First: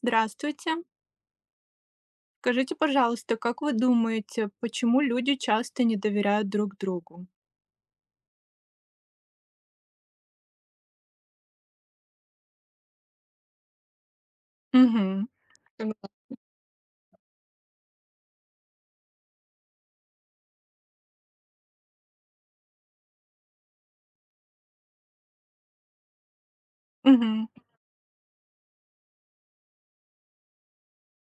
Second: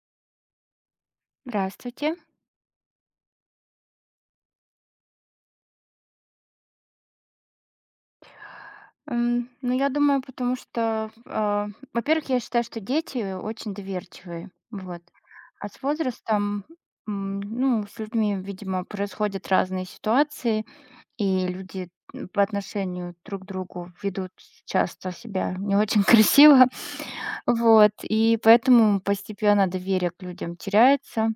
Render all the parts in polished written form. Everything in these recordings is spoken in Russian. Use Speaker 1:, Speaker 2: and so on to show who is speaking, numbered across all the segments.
Speaker 1: Здравствуйте.
Speaker 2: Здравствуйте.
Speaker 1: Скажите, пожалуйста, как вы думаете, почему люди часто не доверяют друг другу?
Speaker 2: Ну, я думаю, потому что, во-первых, я считаю, что дети очень доверчивые, вот.
Speaker 1: Мгм.
Speaker 2: А с возрастом, ну, с людьми, видимо, происходят разные ситуации, и люди, по отношению друг к другу ведут часто себя не очень красиво.
Speaker 1: Мгм.
Speaker 2: Вот, и поэтому постепенно доверие к людям теряется.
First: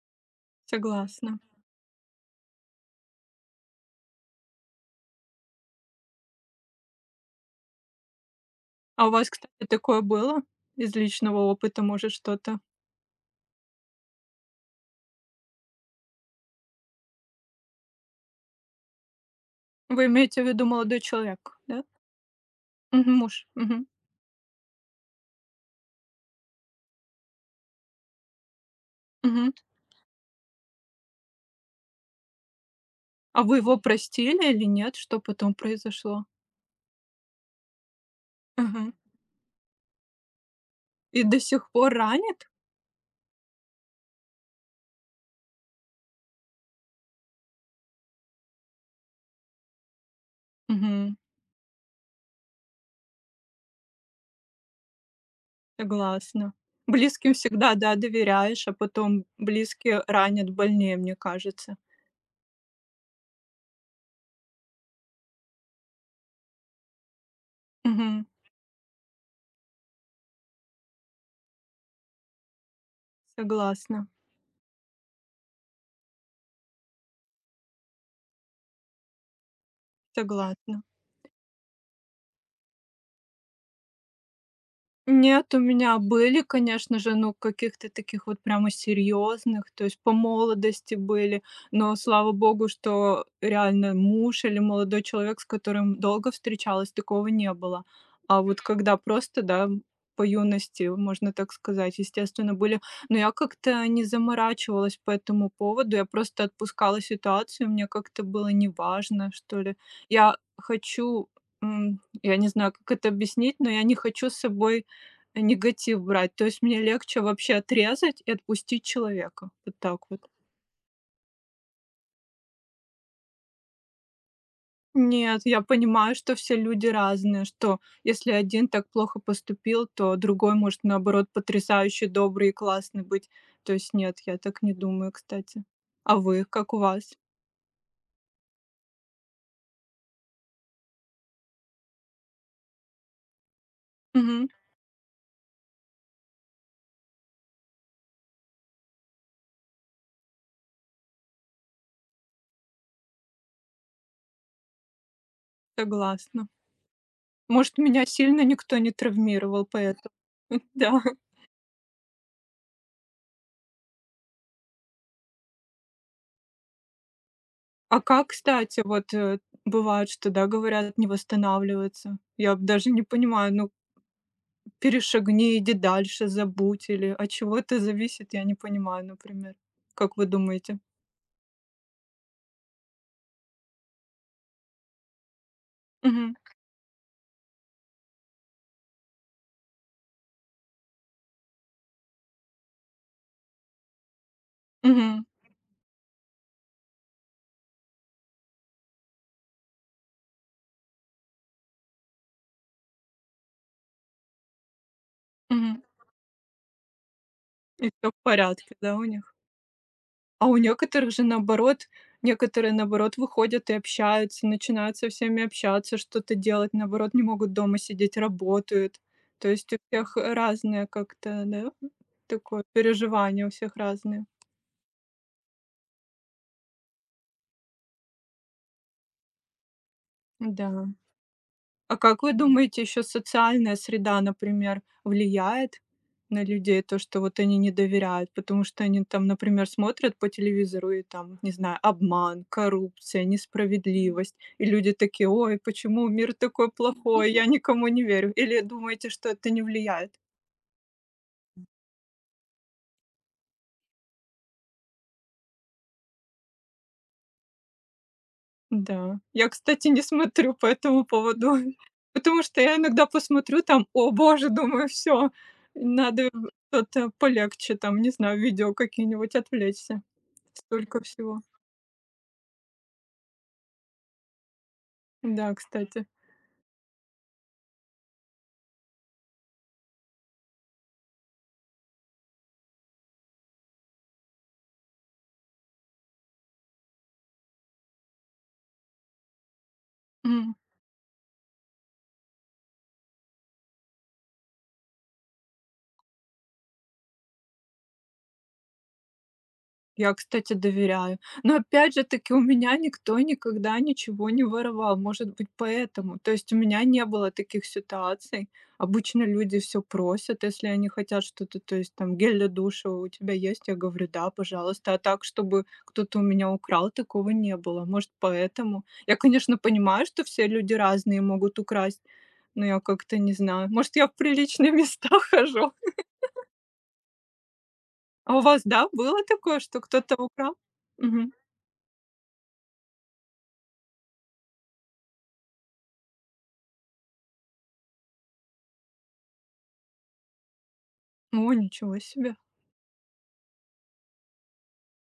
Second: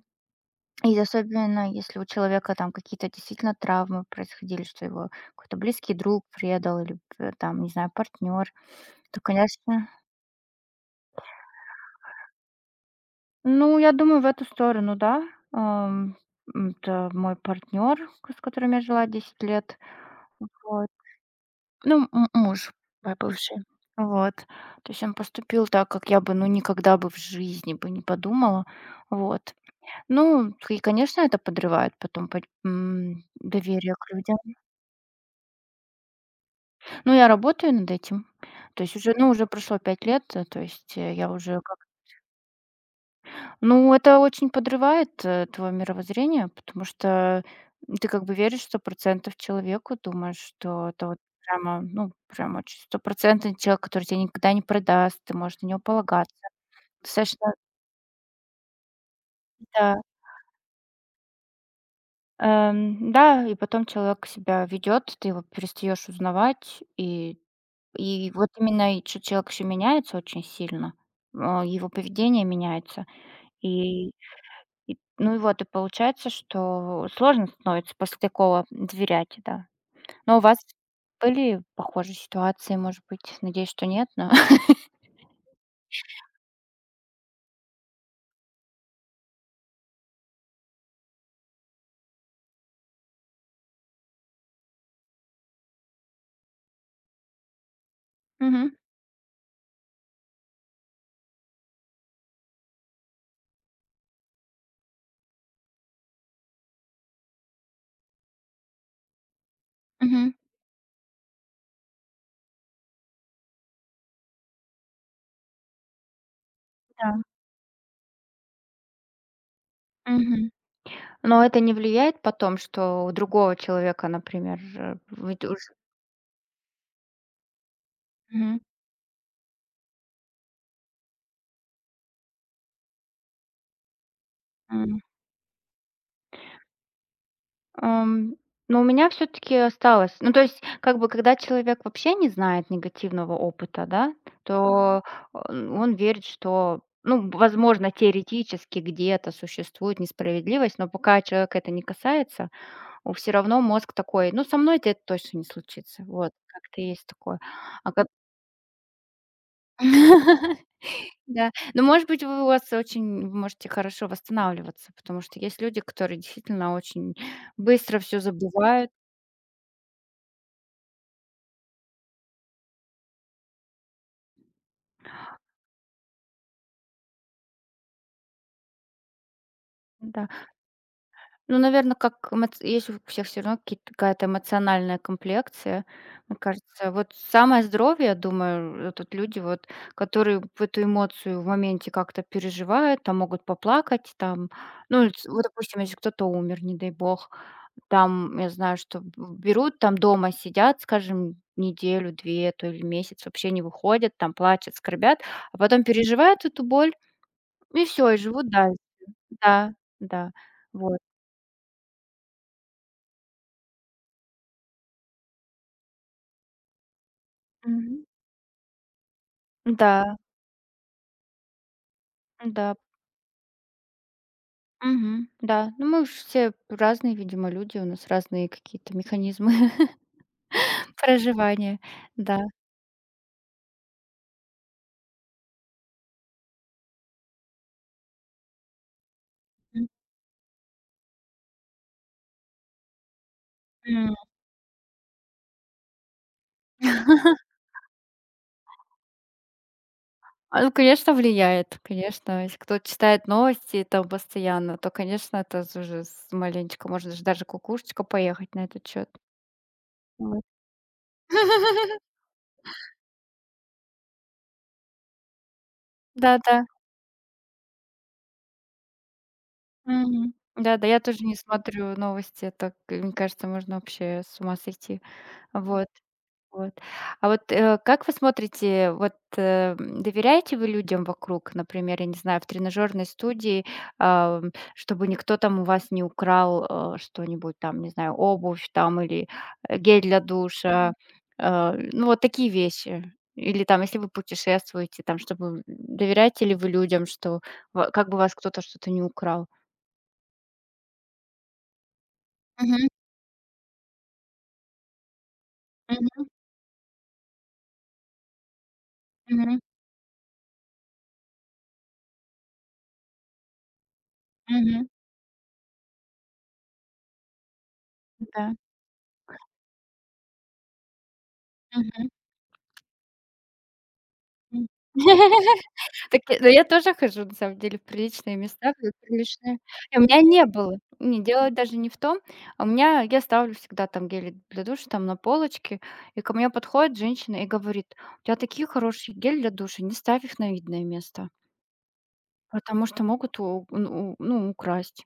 Speaker 2: И
Speaker 1: Согласна.
Speaker 2: особенно, если у человека там какие-то действительно травмы происходили, что его какой-то близкий друг предал или там, не знаю, партнер,
Speaker 1: А у
Speaker 2: то,
Speaker 1: вас, кстати,
Speaker 2: конечно,
Speaker 1: такое было? Из личного опыта, может, что-то?
Speaker 2: ну, я думаю, в эту сторону, да. Ам, Это мой партнер, с которым я жила 10 лет.
Speaker 1: Вы имеете в виду
Speaker 2: Вот.
Speaker 1: молодой человек, да?
Speaker 2: Ну, муж
Speaker 1: Мгм,
Speaker 2: мой
Speaker 1: муж.
Speaker 2: бывший.
Speaker 1: Мгм.
Speaker 2: Вот. То есть он поступил так, как я бы, ну, никогда бы в жизни бы не подумала.
Speaker 1: Мгм.
Speaker 2: Вот. Ну, и, конечно, это подрывает потом
Speaker 1: А вы его
Speaker 2: доверие к людям.
Speaker 1: простили или нет? Что потом произошло?
Speaker 2: Ну, я работаю над этим. То
Speaker 1: Мгм.
Speaker 2: есть уже, ну, уже прошло 5 лет, то есть,
Speaker 1: И
Speaker 2: я
Speaker 1: до
Speaker 2: уже
Speaker 1: сих
Speaker 2: как.
Speaker 1: пор ранит?
Speaker 2: Ну, это очень подрывает, твое мировоззрение, потому что ты как бы веришь сто процентов человеку, думаешь, что это
Speaker 1: Мгм.
Speaker 2: вот прямо, ну, прям очень стопроцентный человек, который тебя никогда не предаст, ты можешь на него полагаться.
Speaker 1: Согласна. Близким
Speaker 2: Достаточно,
Speaker 1: всегда, да, доверяешь, а потом
Speaker 2: да.
Speaker 1: близкие ранят больнее, мне кажется.
Speaker 2: Да, и потом человек себя ведет, ты его перестаешь узнавать, и
Speaker 1: Мгм.
Speaker 2: и вот именно и чё человек еще меняется очень сильно, его поведение меняется.
Speaker 1: Согласна,
Speaker 2: И и ну и вот, и получается, что сложно становится после такого доверять, да. Но у вас
Speaker 1: согласна.
Speaker 2: были похожие ситуации, может быть? Надеюсь, что нет, но
Speaker 1: Нет, у меня были, конечно же, ну, каких-то таких вот прямо серьезных, то есть по молодости были, но слава богу, что реально муж или молодой человек, с которым долго встречалась, такого не было. А вот
Speaker 2: Мгм,
Speaker 1: когда просто, да, по юности, можно так сказать, естественно, были, но я как-то не заморачивалась по этому поводу, я просто отпускала ситуацию, мне как-то было неважно, что ли.
Speaker 2: мгм,
Speaker 1: Я хочу я не знаю, как это объяснить, но я не хочу с собой негатив брать. То есть мне
Speaker 2: да,
Speaker 1: легче вообще отрезать и отпустить человека. Вот так вот.
Speaker 2: мгм. Но это не влияет потом, что у другого человека, например, вы
Speaker 1: Нет,
Speaker 2: д
Speaker 1: я
Speaker 2: уж.
Speaker 1: понимаю, что все люди разные, что если
Speaker 2: Мгм.
Speaker 1: один так плохо поступил, то другой может, наоборот, потрясающе добрый и классный быть. То есть нет, я так не думаю, кстати. А вы, как у вас?
Speaker 2: Ам, но у меня все таки осталось. Ну, то есть, как бы, когда человек вообще не знает негативного опыта, да,
Speaker 1: Мгм.
Speaker 2: то он верит, что, ну, возможно, теоретически где-то существует несправедливость, но пока человека это не касается, всё равно мозг такой: "Ну, со мной это точно не случится". Вот,
Speaker 1: Согласна.
Speaker 2: как-то есть такое.
Speaker 1: Может,
Speaker 2: А
Speaker 1: меня
Speaker 2: как
Speaker 1: сильно никто не травмировал, поэтому. Да.
Speaker 2: да. Ну, может быть, вы у вас очень вы можете хорошо восстанавливаться, потому что есть люди, которые действительно очень быстро
Speaker 1: А
Speaker 2: все
Speaker 1: как, кстати,
Speaker 2: забывают.
Speaker 1: бывает, что, да, говорят, не восстанавливается? Я б даже не понимаю, ну, перешагни, иди дальше, забудь или от чего это зависит, я не понимаю, например. Как вы
Speaker 2: Да.
Speaker 1: думаете?
Speaker 2: Ну, наверное, есть у всех все равно какие-то какая-то эмоциональная комплекция.
Speaker 1: Мгм.
Speaker 2: Мне кажется, вот самое здоровье, я думаю, тут люди вот, которые в эту эмоцию в моменте как-то переживают, там могут поплакать, там, ну, или
Speaker 1: Мгм.
Speaker 2: ц вот, допустим, если кто-то умер, не дай бог, там, я знаю, что б берут, там дома сидят, скажем, неделю, 2, то или месяц, вообще не выходят, там плачут, скорбят, а
Speaker 1: Мгм.
Speaker 2: потом переживают эту боль, и
Speaker 1: И
Speaker 2: все
Speaker 1: все
Speaker 2: и
Speaker 1: в
Speaker 2: живут
Speaker 1: порядке,
Speaker 2: дальше.
Speaker 1: да, у них?
Speaker 2: Да, да,
Speaker 1: А у
Speaker 2: вот.
Speaker 1: некоторых же наоборот, некоторые наоборот выходят и общаются, начинают со всеми общаться, что-то делать, наоборот, не могут дома
Speaker 2: Мгм.
Speaker 1: сидеть, работают. То есть у всех
Speaker 2: Да.
Speaker 1: разное как-то, да, такое
Speaker 2: Да,
Speaker 1: переживание у всех разные.
Speaker 2: мгм, да. Ну, мы ж все разные, видимо, люди, у нас разные какие-то механизмы
Speaker 1: Да.
Speaker 2: проживания,
Speaker 1: А как вы
Speaker 2: да.
Speaker 1: думаете, еще социальная среда, например, влияет на людей, то, что вот они не доверяют? Потому что они там, например, смотрят по телевизору и там, не знаю, обман, коррупция,
Speaker 2: Мгм.
Speaker 1: несправедливость. И люди такие, ой, почему мир такой плохой, я никому не верю. Или думаете, что это не влияет?
Speaker 2: А, ну, конечно, влияет, конечно. Если кто-то читает новости там постоянно, то, конечно, это уже маленечко, можно же даже кукушечка поехать на этот счет.
Speaker 1: Да. Я, кстати, не
Speaker 2: Вот.
Speaker 1: смотрю по этому поводу, потому что я иногда посмотрю там: "О боже!" — думаю, все надо
Speaker 2: Да-да.
Speaker 1: что-то полегче, там, не знаю, видео какие-нибудь, отвлечься.
Speaker 2: Мгм. Да-да, я
Speaker 1: Столько
Speaker 2: тоже не
Speaker 1: всего.
Speaker 2: смотрю новости, это, мне кажется, можно вообще с ума сойти.
Speaker 1: Да,
Speaker 2: Вот.
Speaker 1: кстати.
Speaker 2: Вот. А вот, как вы смотрите, вот, доверяете вы людям вокруг? Например, я не знаю, в тренажерной студии, чтобы никто там у вас не украл, что-нибудь там, не знаю, обувь там или гель для душа, ну, вот такие вещи. Или там, если вы путешествуете, там, чтобы, доверяете ли вы людям, что ва как бы вас кто-то что-то не украл?
Speaker 1: Я, кстати, доверяю. Но опять же таки у меня
Speaker 2: Мгм.
Speaker 1: никто никогда ничего не воровал. Может быть, поэтому.
Speaker 2: Мгм.
Speaker 1: То есть у меня не было таких ситуаций. Обычно люди
Speaker 2: Мгм.
Speaker 1: все просят, если они хотят что-то. То есть там гель для душа у тебя есть? Я говорю: "Да,
Speaker 2: Мгм.
Speaker 1: пожалуйста". А так, чтобы кто-то у меня украл, такого не было. Может,
Speaker 2: Да.
Speaker 1: поэтому. Я, конечно, понимаю, что все люди разные могут украсть,
Speaker 2: Мгм.
Speaker 1: но я как-то не знаю. Может, я в
Speaker 2: М.
Speaker 1: приличные места хожу.
Speaker 2: Так, да я тоже хожу, на самом деле, в приличные
Speaker 1: А у вас,
Speaker 2: места,
Speaker 1: да,
Speaker 2: в
Speaker 1: было
Speaker 2: приличные.
Speaker 1: такое, что
Speaker 2: И у
Speaker 1: кто-то
Speaker 2: меня не
Speaker 1: украл?
Speaker 2: было. Не,
Speaker 1: Мгм.
Speaker 2: дело даже не в том. А У меня я ставлю всегда там гели для душа там на полочке, и ко мне подходит женщина и говорит: "У тебя такие хорошие гели для душа, не ставь их на видное место".
Speaker 1: О, ничего себе.
Speaker 2: Потому что могут у ну украсть.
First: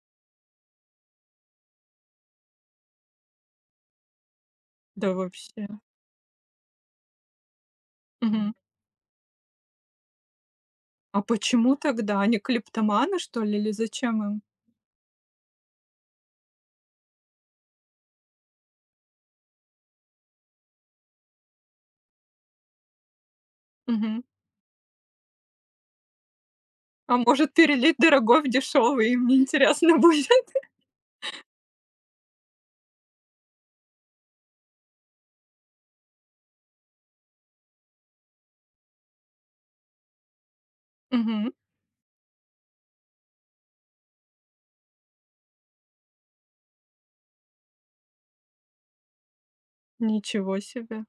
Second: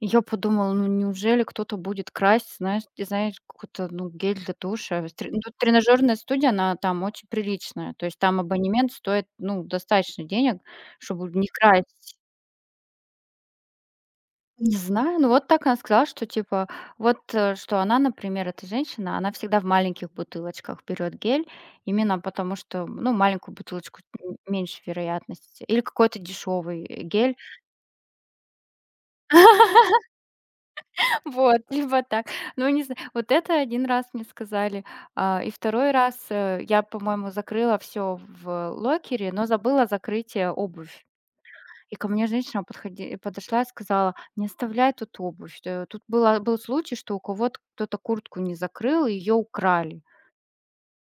Speaker 2: И я подумала: "Ну неужели кто-то будет красть?" Ты знаешь, какой-то, ну, гель для душа.
Speaker 1: Да
Speaker 2: С тре Ну, тут
Speaker 1: вообще.
Speaker 2: тренажерная студия, она там очень приличная. То есть там
Speaker 1: Мгм.
Speaker 2: абонемент стоит, ну, достаточно денег,
Speaker 1: А
Speaker 2: чтобы не
Speaker 1: почему
Speaker 2: красть.
Speaker 1: тогда? Они клиптоманы, что ли, или зачем им?
Speaker 2: Не знаю, ну вот так она сказала, что типа вот, что она, например, эта женщина, она всегда в маленьких бутылочках берет гель, именно потому что, ну, маленькую бутылочку
Speaker 1: Мгм.
Speaker 2: меньше вероятности. Или какой-то дешевый,
Speaker 1: А
Speaker 2: гель.
Speaker 1: может, перелить дорогой в дешёвый, им неинтересно будет?
Speaker 2: Вот, либо так. Ну, не знаю, вот это один раз мне сказали, и второй раз, я, по-моему, закрыла все в локере, но забыла закрыть, обувь.
Speaker 1: Мгм.
Speaker 2: И ко мне женщина подходи подошла и сказала: "Не оставляй тут обувь". Тут был случай, что у кого-то кто-то куртку не закрыл, и её украли.
Speaker 1: Ничего себе.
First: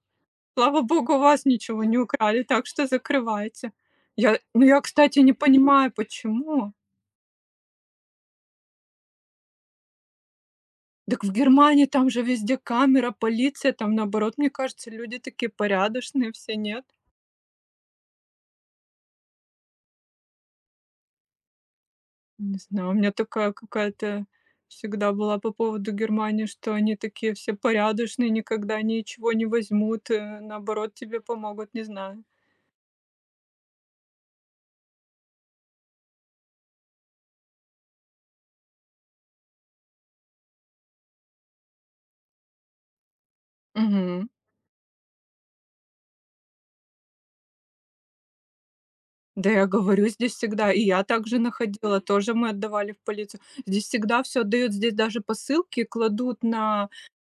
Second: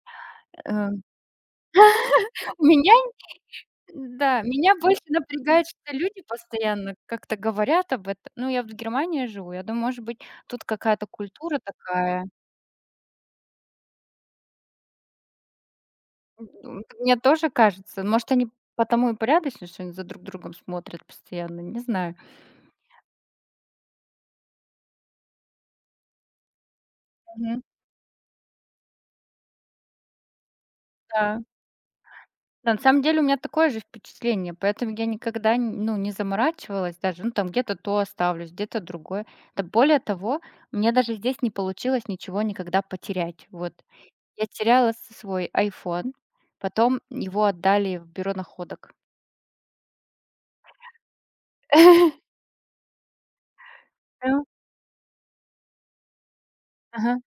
Speaker 1: Слава
Speaker 2: Э,
Speaker 1: богу, у вас ничего не украли, так что
Speaker 2: меня
Speaker 1: закрывайте. Я
Speaker 2: да,
Speaker 1: Ну,
Speaker 2: меня
Speaker 1: я,
Speaker 2: больше
Speaker 1: кстати, не
Speaker 2: напрягает,
Speaker 1: понимаю,
Speaker 2: что люди
Speaker 1: почему.
Speaker 2: постоянно как-то говорят об этом. Ну, я вот в Германии живу, я думаю, может быть, тут какая-то
Speaker 1: Так в
Speaker 2: культура
Speaker 1: Германии там же
Speaker 2: такая.
Speaker 1: везде камера, полиция, там, наоборот, мне кажется, люди такие порядочные все, нет?
Speaker 2: Мне тоже кажется. Может, они потому и порядочные, что они за друг другом смотрят постоянно, не знаю.
Speaker 1: Не знаю, у меня такая какая-то всегда была по поводу Германии, что они такие все
Speaker 2: Мгм.
Speaker 1: порядочные, никогда ничего не возьмут, наоборот, тебе
Speaker 2: Да.
Speaker 1: помогут, не знаю.
Speaker 2: Да, на самом деле у меня такое же впечатление, поэтому я никогда, н ну, не заморачивалась даже. Ну, там где-то то оставлю, где-то другое. Да более того, мне даже здесь не получилось ничего никогда потерять. Вот.
Speaker 1: Мгм.
Speaker 2: Я теряла с свой iPhone, потом его отдали в бюро находок.
Speaker 1: Да я говорю, здесь всегда, и я также находила, тоже мы отдавали в полицию. Здесь всегда все
Speaker 2: Да.
Speaker 1: отдают, здесь даже посылки кладут на
Speaker 2: Ага.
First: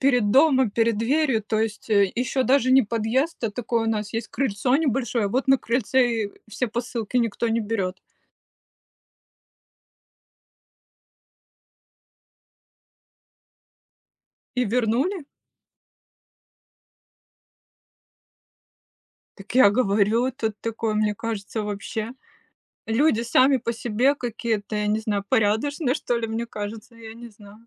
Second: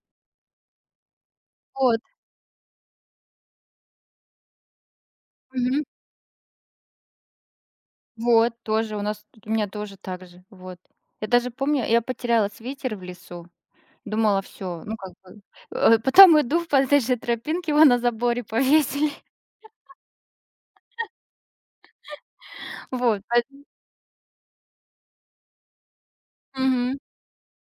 Speaker 1: перед домом, перед дверью, то есть,
Speaker 2: Вот.
Speaker 1: еще даже не подъезд, а такое у нас есть крыльцо небольшое, вот на крыльце и все посылки никто не берет.
Speaker 2: Вот, у меня тоже так же, вот. Я даже помню, я потеряла свитер в лесу, думала,
Speaker 1: И
Speaker 2: все, ну, как
Speaker 1: вернули.
Speaker 2: бы, потом иду по этой же тропинке, его на заборе повесили,
Speaker 1: Так я говорю, тут такое, мне кажется, вообще люди
Speaker 2: вот, по.
Speaker 1: сами по себе какие-то, я не знаю, порядочные, что ли, мне кажется,
Speaker 2: Мгм.
Speaker 1: я не знаю.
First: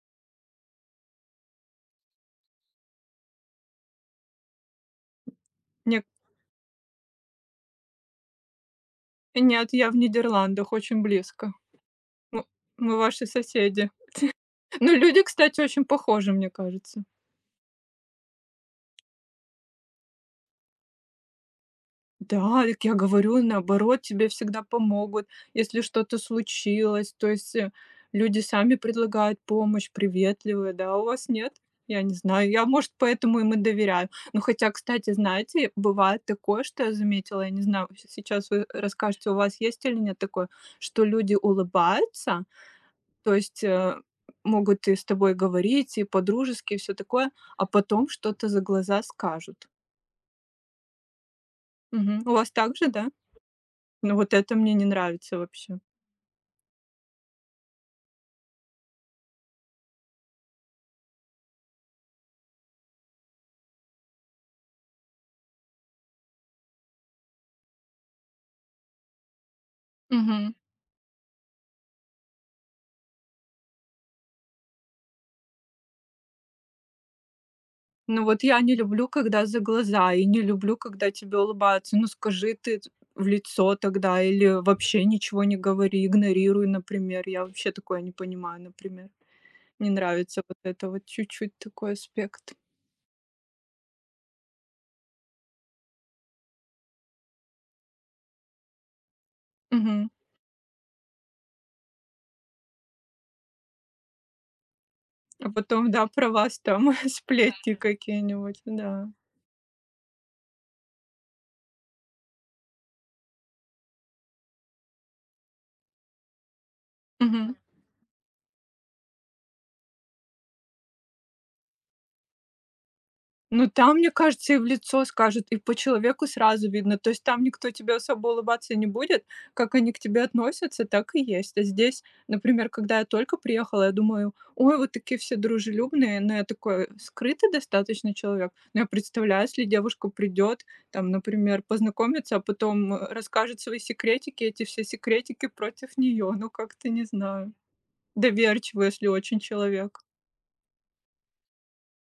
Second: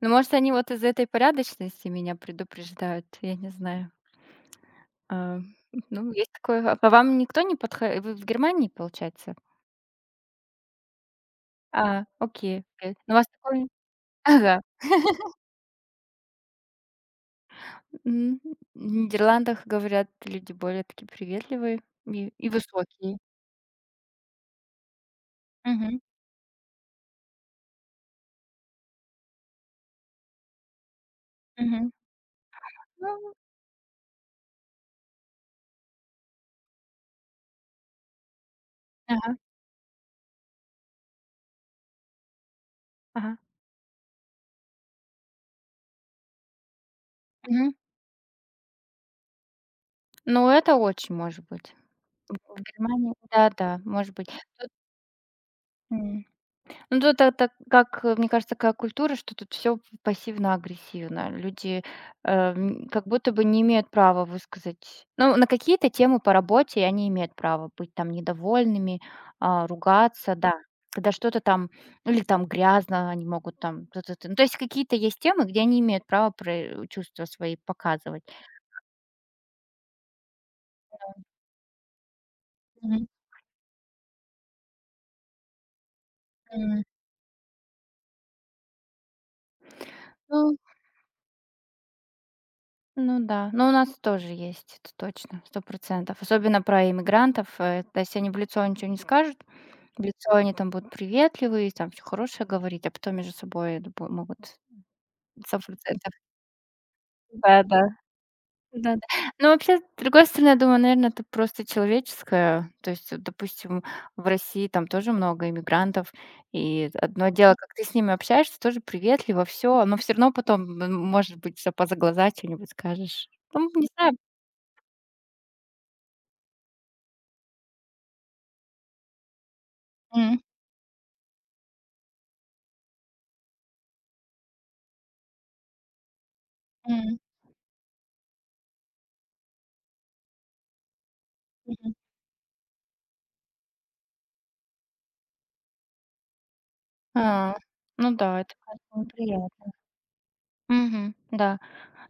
Speaker 2: Ну, может, они вот из этой порядочности меня предупреждают, я не знаю. А,
Speaker 1: Нет,
Speaker 2: ну, есть такое. А по вам никто не подходит, вы в Германии, получается?
Speaker 1: нет, я в Нидерландах, очень близко.
Speaker 2: А,
Speaker 1: Мы
Speaker 2: окей, окей.
Speaker 1: мы
Speaker 2: Ну, у
Speaker 1: ваши
Speaker 2: вас такое
Speaker 1: соседи.
Speaker 2: ага.
Speaker 1: Ну, люди, кстати, очень похожи, мне кажется.
Speaker 2: М, в Нидерландах, говорят, люди более такие приветливые и
Speaker 1: Да, так я
Speaker 2: высокие.
Speaker 1: говорю, наоборот, тебе всегда помогут, если
Speaker 2: Мгм.
Speaker 1: что-то случилось. То есть люди сами предлагают помощь, приветливые, да, у вас нет?
Speaker 2: Мгм.
Speaker 1: Я не знаю, я, может,
Speaker 2: Ну,
Speaker 1: поэтому им и доверяю. Ну, хотя, кстати, знаете, бывает такое, что я заметила, я не знаю, сейчас вы расскажете, у
Speaker 2: ага,
Speaker 1: вас есть или нет такое, что люди улыбаются, то
Speaker 2: ага.
Speaker 1: есть могут и с тобой говорить, и по-дружески, и все такое, а
Speaker 2: Мгм.
Speaker 1: потом что-то за глаза скажут.
Speaker 2: Ну, это очень может быть.
Speaker 1: Мгм. У
Speaker 2: В
Speaker 1: вас
Speaker 2: в
Speaker 1: так же, да?
Speaker 2: Германии да-да, может
Speaker 1: Ну,
Speaker 2: быть.
Speaker 1: вот это
Speaker 2: Тут,
Speaker 1: мне не нравится вообще.
Speaker 2: м, ну, тут это как, мне кажется, такая культура, что тут все пассивно-агрессивно. Люди, как будто бы не имеют права высказать, ну, на какие-то темы по работе они имеют право быть там недовольными, ругаться,
Speaker 1: Мгм.
Speaker 2: да. Когда что-то там ну, или там грязно, они могут там т-т-т. Ну, то есть какие-то есть темы, где они имеют право про чувства свои показывать.
Speaker 1: Ну, вот я не люблю, когда за глаза, и не люблю, когда тебе улыбаются. Ну, скажи ты в лицо тогда или вообще ничего не говори, игнорируй,
Speaker 2: М,
Speaker 1: например. Я вообще такое не понимаю, например. Не нравится
Speaker 2: ну
Speaker 1: вот это вот чуть-чуть такой аспект.
Speaker 2: ну да. Но у нас тоже есть, это точно, сто процентов. Особенно про иммигрантов. То есть они в лицо ничего не скажут, в
Speaker 1: Мгм.
Speaker 2: лицо они там будут приветливые, там все хорошее говорить, а потом между собой, я думаю, могут
Speaker 1: А
Speaker 2: 100.
Speaker 1: потом, да, про вас там сплетни
Speaker 2: Да-да.
Speaker 1: какие-нибудь,
Speaker 2: Да-да.
Speaker 1: да.
Speaker 2: Но вообще, с другой стороны, я думаю, наверное, это просто человеческое. То есть, вот, допустим, в России там тоже много иммигрантов, и одно
Speaker 1: Мгм.
Speaker 2: дело, как ты с ними общаешься, тоже приветливо, все, но все равно потом, может быть, что позаглаза что нибудь скажешь. Ну,
Speaker 1: Ну,
Speaker 2: не
Speaker 1: там, мне
Speaker 2: знаю.
Speaker 1: кажется, и в лицо скажут, и по человеку сразу видно. То есть там никто тебе особо улыбаться не будет. Как они к тебе
Speaker 2: М,
Speaker 1: относятся, так и есть. А здесь, например, когда я только приехала, я думаю, ой, вот такие все дружелюбные, но я такой
Speaker 2: м,
Speaker 1: скрытый достаточно человек. Но я представляю, если девушка придет, там, например,
Speaker 2: мгм.
Speaker 1: познакомиться, а потом расскажет свои секретики, эти все секретики против нее. Ну, как-то не знаю.
Speaker 2: А, ну да, это,
Speaker 1: Доверчивый,
Speaker 2: конечно,
Speaker 1: если очень
Speaker 2: неприятно.
Speaker 1: человек.
Speaker 2: Мгм. Да.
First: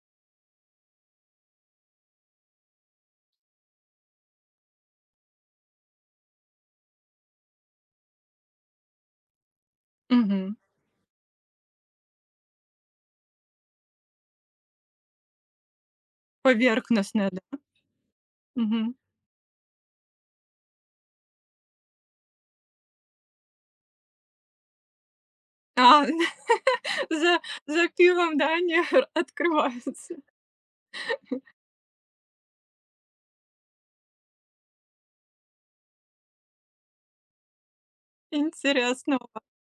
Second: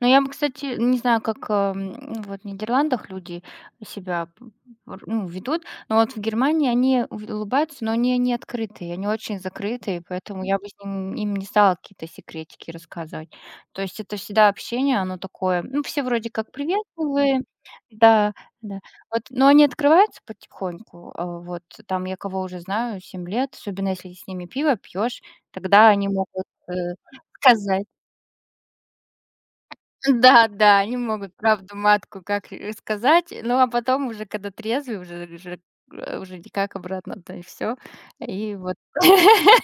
Speaker 2: Но я бы, кстати, не знаю, как, ну, вот в Нидерландах люди себя п р ну, ведут, но вот в Германии они у улыбаются, но они не открытые, они очень закрытые, поэтому
Speaker 1: Мгм.
Speaker 2: я бы с ним им не стала какие-то секретики рассказывать. То есть это всегда общение, оно такое, ну, все вроде как
Speaker 1: Поверхностная,
Speaker 2: приветливые.
Speaker 1: да?
Speaker 2: Да, да.
Speaker 1: Мгм.
Speaker 2: Вот, но они открываются потихоньку. А, вот там я кого уже знаю 7 лет, особенно если с ними пиво пьешь, тогда
Speaker 1: А,
Speaker 2: они могут,
Speaker 1: за
Speaker 2: сказать.
Speaker 1: за пивом, да, они открываются.
Speaker 2: Да, да, они могут правду матку как, сказать, ну, а потом уже, когда трезвый, уже никак обратно-то и все. И вот
Speaker 1: Интересно.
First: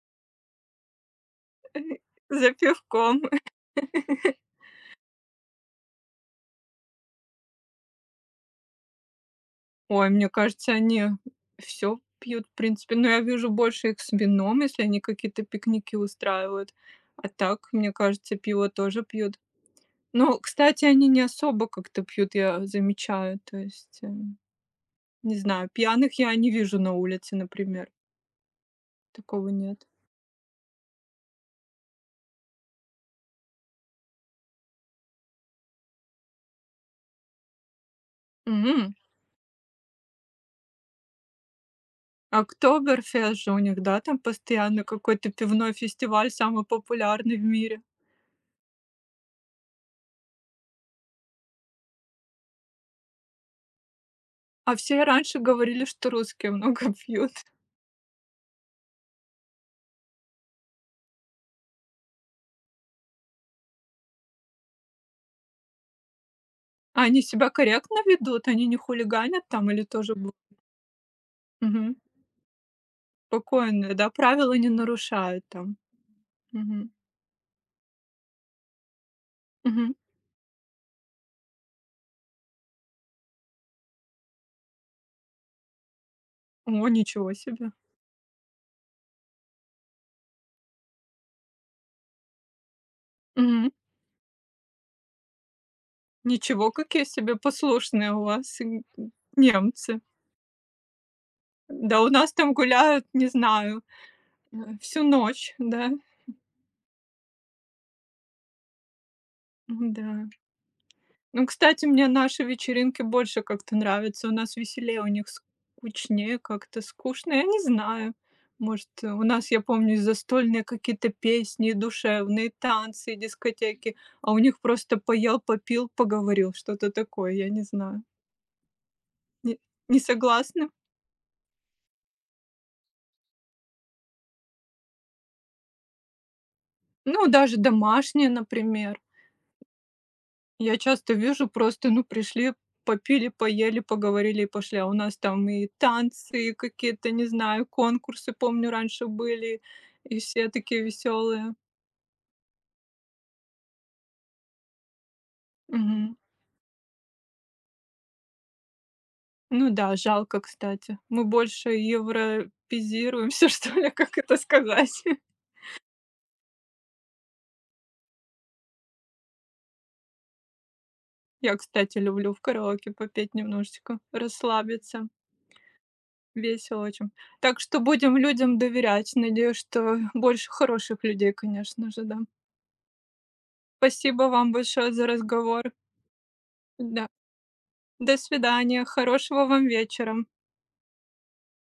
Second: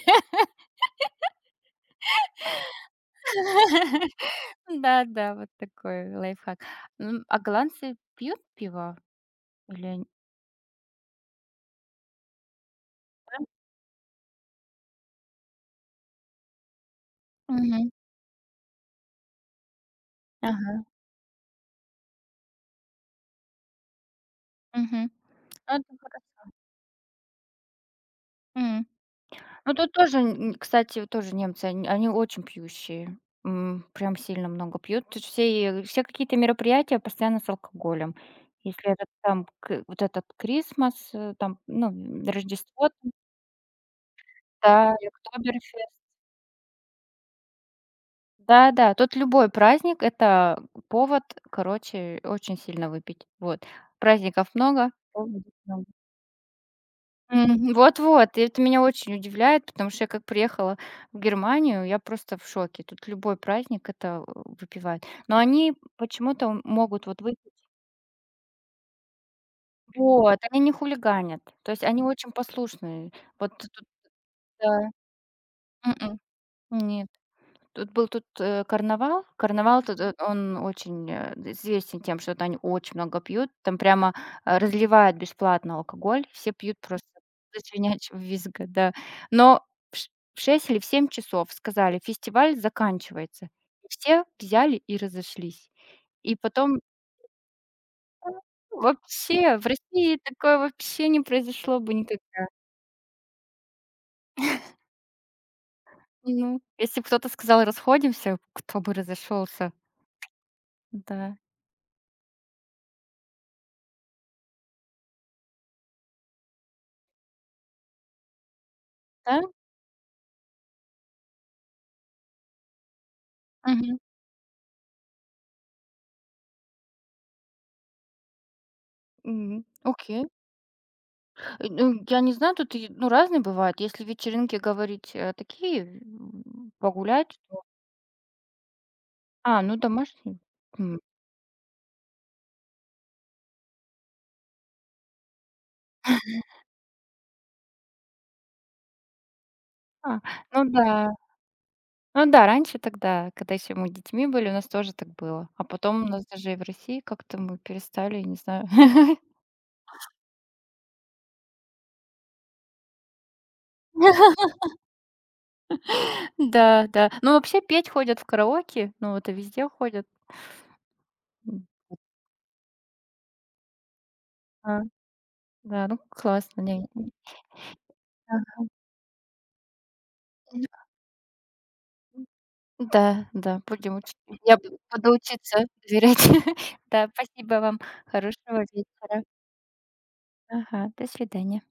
Speaker 1: За пивком.
Speaker 2: да-да, вот такой лайфхак. А голландцы пьют пиво или они.
Speaker 1: Ой, мне кажется, они все пьют, в принципе. Но я вижу больше их с вином, если они какие-то пикники устраивают. А так,
Speaker 2: Мгм.
Speaker 1: мне кажется, пиво тоже пьют. Но,
Speaker 2: Ага.
Speaker 1: кстати, они не особо как-то пьют, я замечаю. То есть,
Speaker 2: Мгм.
Speaker 1: не знаю,
Speaker 2: Ну, это
Speaker 1: пьяных я
Speaker 2: хорошо.
Speaker 1: не вижу на улице, например. Такого
Speaker 2: Ну,
Speaker 1: нет.
Speaker 2: тут тоже, н кстати, вот тоже немцы, они очень пьющие, прям сильно много пьют. Тут все какие-то мероприятия постоянно с алкоголем. Если это там к вот этот Крисмас, там, ну, Рождество,
Speaker 1: Октоберфест же у них, да, там постоянно
Speaker 2: да, и
Speaker 1: какой-то пивной
Speaker 2: Октоберфест.
Speaker 1: фестиваль, самый популярный в мире.
Speaker 2: Да-да, тут любой праздник — это повод, короче, очень сильно выпить. Вот. Праздников
Speaker 1: А
Speaker 2: много,
Speaker 1: все раньше
Speaker 2: поводов
Speaker 1: говорили,
Speaker 2: много.
Speaker 1: что русские много пьют.
Speaker 2: Мгм. Вот-вот, и это меня очень удивляет, потому что я как приехала в Германию, я просто в шоке. Тут любой праздник это выпивают. Но они почему-то
Speaker 1: А
Speaker 2: могут
Speaker 1: они
Speaker 2: вот выпить.
Speaker 1: себя корректно ведут? Они не хулиганят там или тоже б
Speaker 2: Вот, они не хулиганят. То есть
Speaker 1: Мгм.
Speaker 2: они очень послушные. Вот тут,
Speaker 1: Спокойные, да, правила не
Speaker 2: да.
Speaker 1: нарушают там?
Speaker 2: Мгм.
Speaker 1: Мгм.
Speaker 2: Нет. Тут был карнавал. Карнавал
Speaker 1: Мгм.
Speaker 2: тут, он очень, известен тем, что там очень много пьют. Там прямо, разливают бесплатно алкоголь. Все пьют
Speaker 1: О,
Speaker 2: просто
Speaker 1: ничего
Speaker 2: до
Speaker 1: себе.
Speaker 2: свинячьего визга, да. Но в ш в 6 или в 7 часов сказали: "Фестиваль заканчивается".
Speaker 1: Мгм.
Speaker 2: И все взяли и разошлись. И
Speaker 1: Ничего,
Speaker 2: потом
Speaker 1: какие себе послушные у вас
Speaker 2: ну,
Speaker 1: н
Speaker 2: вообще в
Speaker 1: немцы.
Speaker 2: России такое вообще не произошло бы
Speaker 1: Да у
Speaker 2: никак.
Speaker 1: нас там гуляют, не знаю, э, всю ночь, да.
Speaker 2: Ну, если б кто-то сказал: "Расходимся", кто бы разошелся.
Speaker 1: Да.
Speaker 2: Да.
Speaker 1: Ну, кстати, мне наши вечеринки больше как-то нравятся. У нас веселее, у них скучнее, как-то скучно. Я не знаю. Может, у
Speaker 2: Да?
Speaker 1: нас, я помню, застольные какие-то песни, душевные танцы, дискотеки,
Speaker 2: Мгм.
Speaker 1: а у них просто поел, попил, поговорил, что-то такое, я не знаю. Не,
Speaker 2: Мгм.
Speaker 1: не
Speaker 2: Окей.
Speaker 1: согласна?
Speaker 2: Ну, я не знаю, тут, и ну, разные бывают. Если вечеринки говорить, такие,
Speaker 1: Ну,
Speaker 2: погулять.
Speaker 1: даже домашние, например.
Speaker 2: А, ну, домашние.
Speaker 1: Я
Speaker 2: М,
Speaker 1: часто вижу просто, ну, пришли, попили, поели, поговорили и пошли. А у нас там и танцы, и какие-то, не знаю, конкурсы, помню, раньше были, и
Speaker 2: а,
Speaker 1: все
Speaker 2: ну
Speaker 1: такие
Speaker 2: да.
Speaker 1: веселые.
Speaker 2: Ну да, раньше тогда, когда еще мы детьми были, у нас тоже так было. А потом у
Speaker 1: Мгм.
Speaker 2: нас даже и в России как-то мы перестали, я не знаю.
Speaker 1: Ну да, жалко, кстати. Мы больше европезируемся, что ли, как это сказать.
Speaker 2: Да, да. Ну, вообще петь ходят в караоке, ну, это везде ходят.
Speaker 1: Я,
Speaker 2: М,
Speaker 1: кстати, люблю в караоке попеть немножечко,
Speaker 2: а,
Speaker 1: расслабиться.
Speaker 2: да, ну, классно,
Speaker 1: Весело
Speaker 2: не.
Speaker 1: очень. Так что будем людям доверять. Надеюсь, что больше
Speaker 2: Ага.
Speaker 1: хороших людей, конечно же, да.
Speaker 2: Да, да, будем учить.
Speaker 1: Спасибо вам
Speaker 2: я буду
Speaker 1: большое за
Speaker 2: буду учиться
Speaker 1: разговор.
Speaker 2: доверять.
Speaker 1: Да.
Speaker 2: Да, спасибо вам.
Speaker 1: До
Speaker 2: Хорошего
Speaker 1: свидания.
Speaker 2: вечера.
Speaker 1: Хорошего вам вечера.
Speaker 2: Ага, до свидания.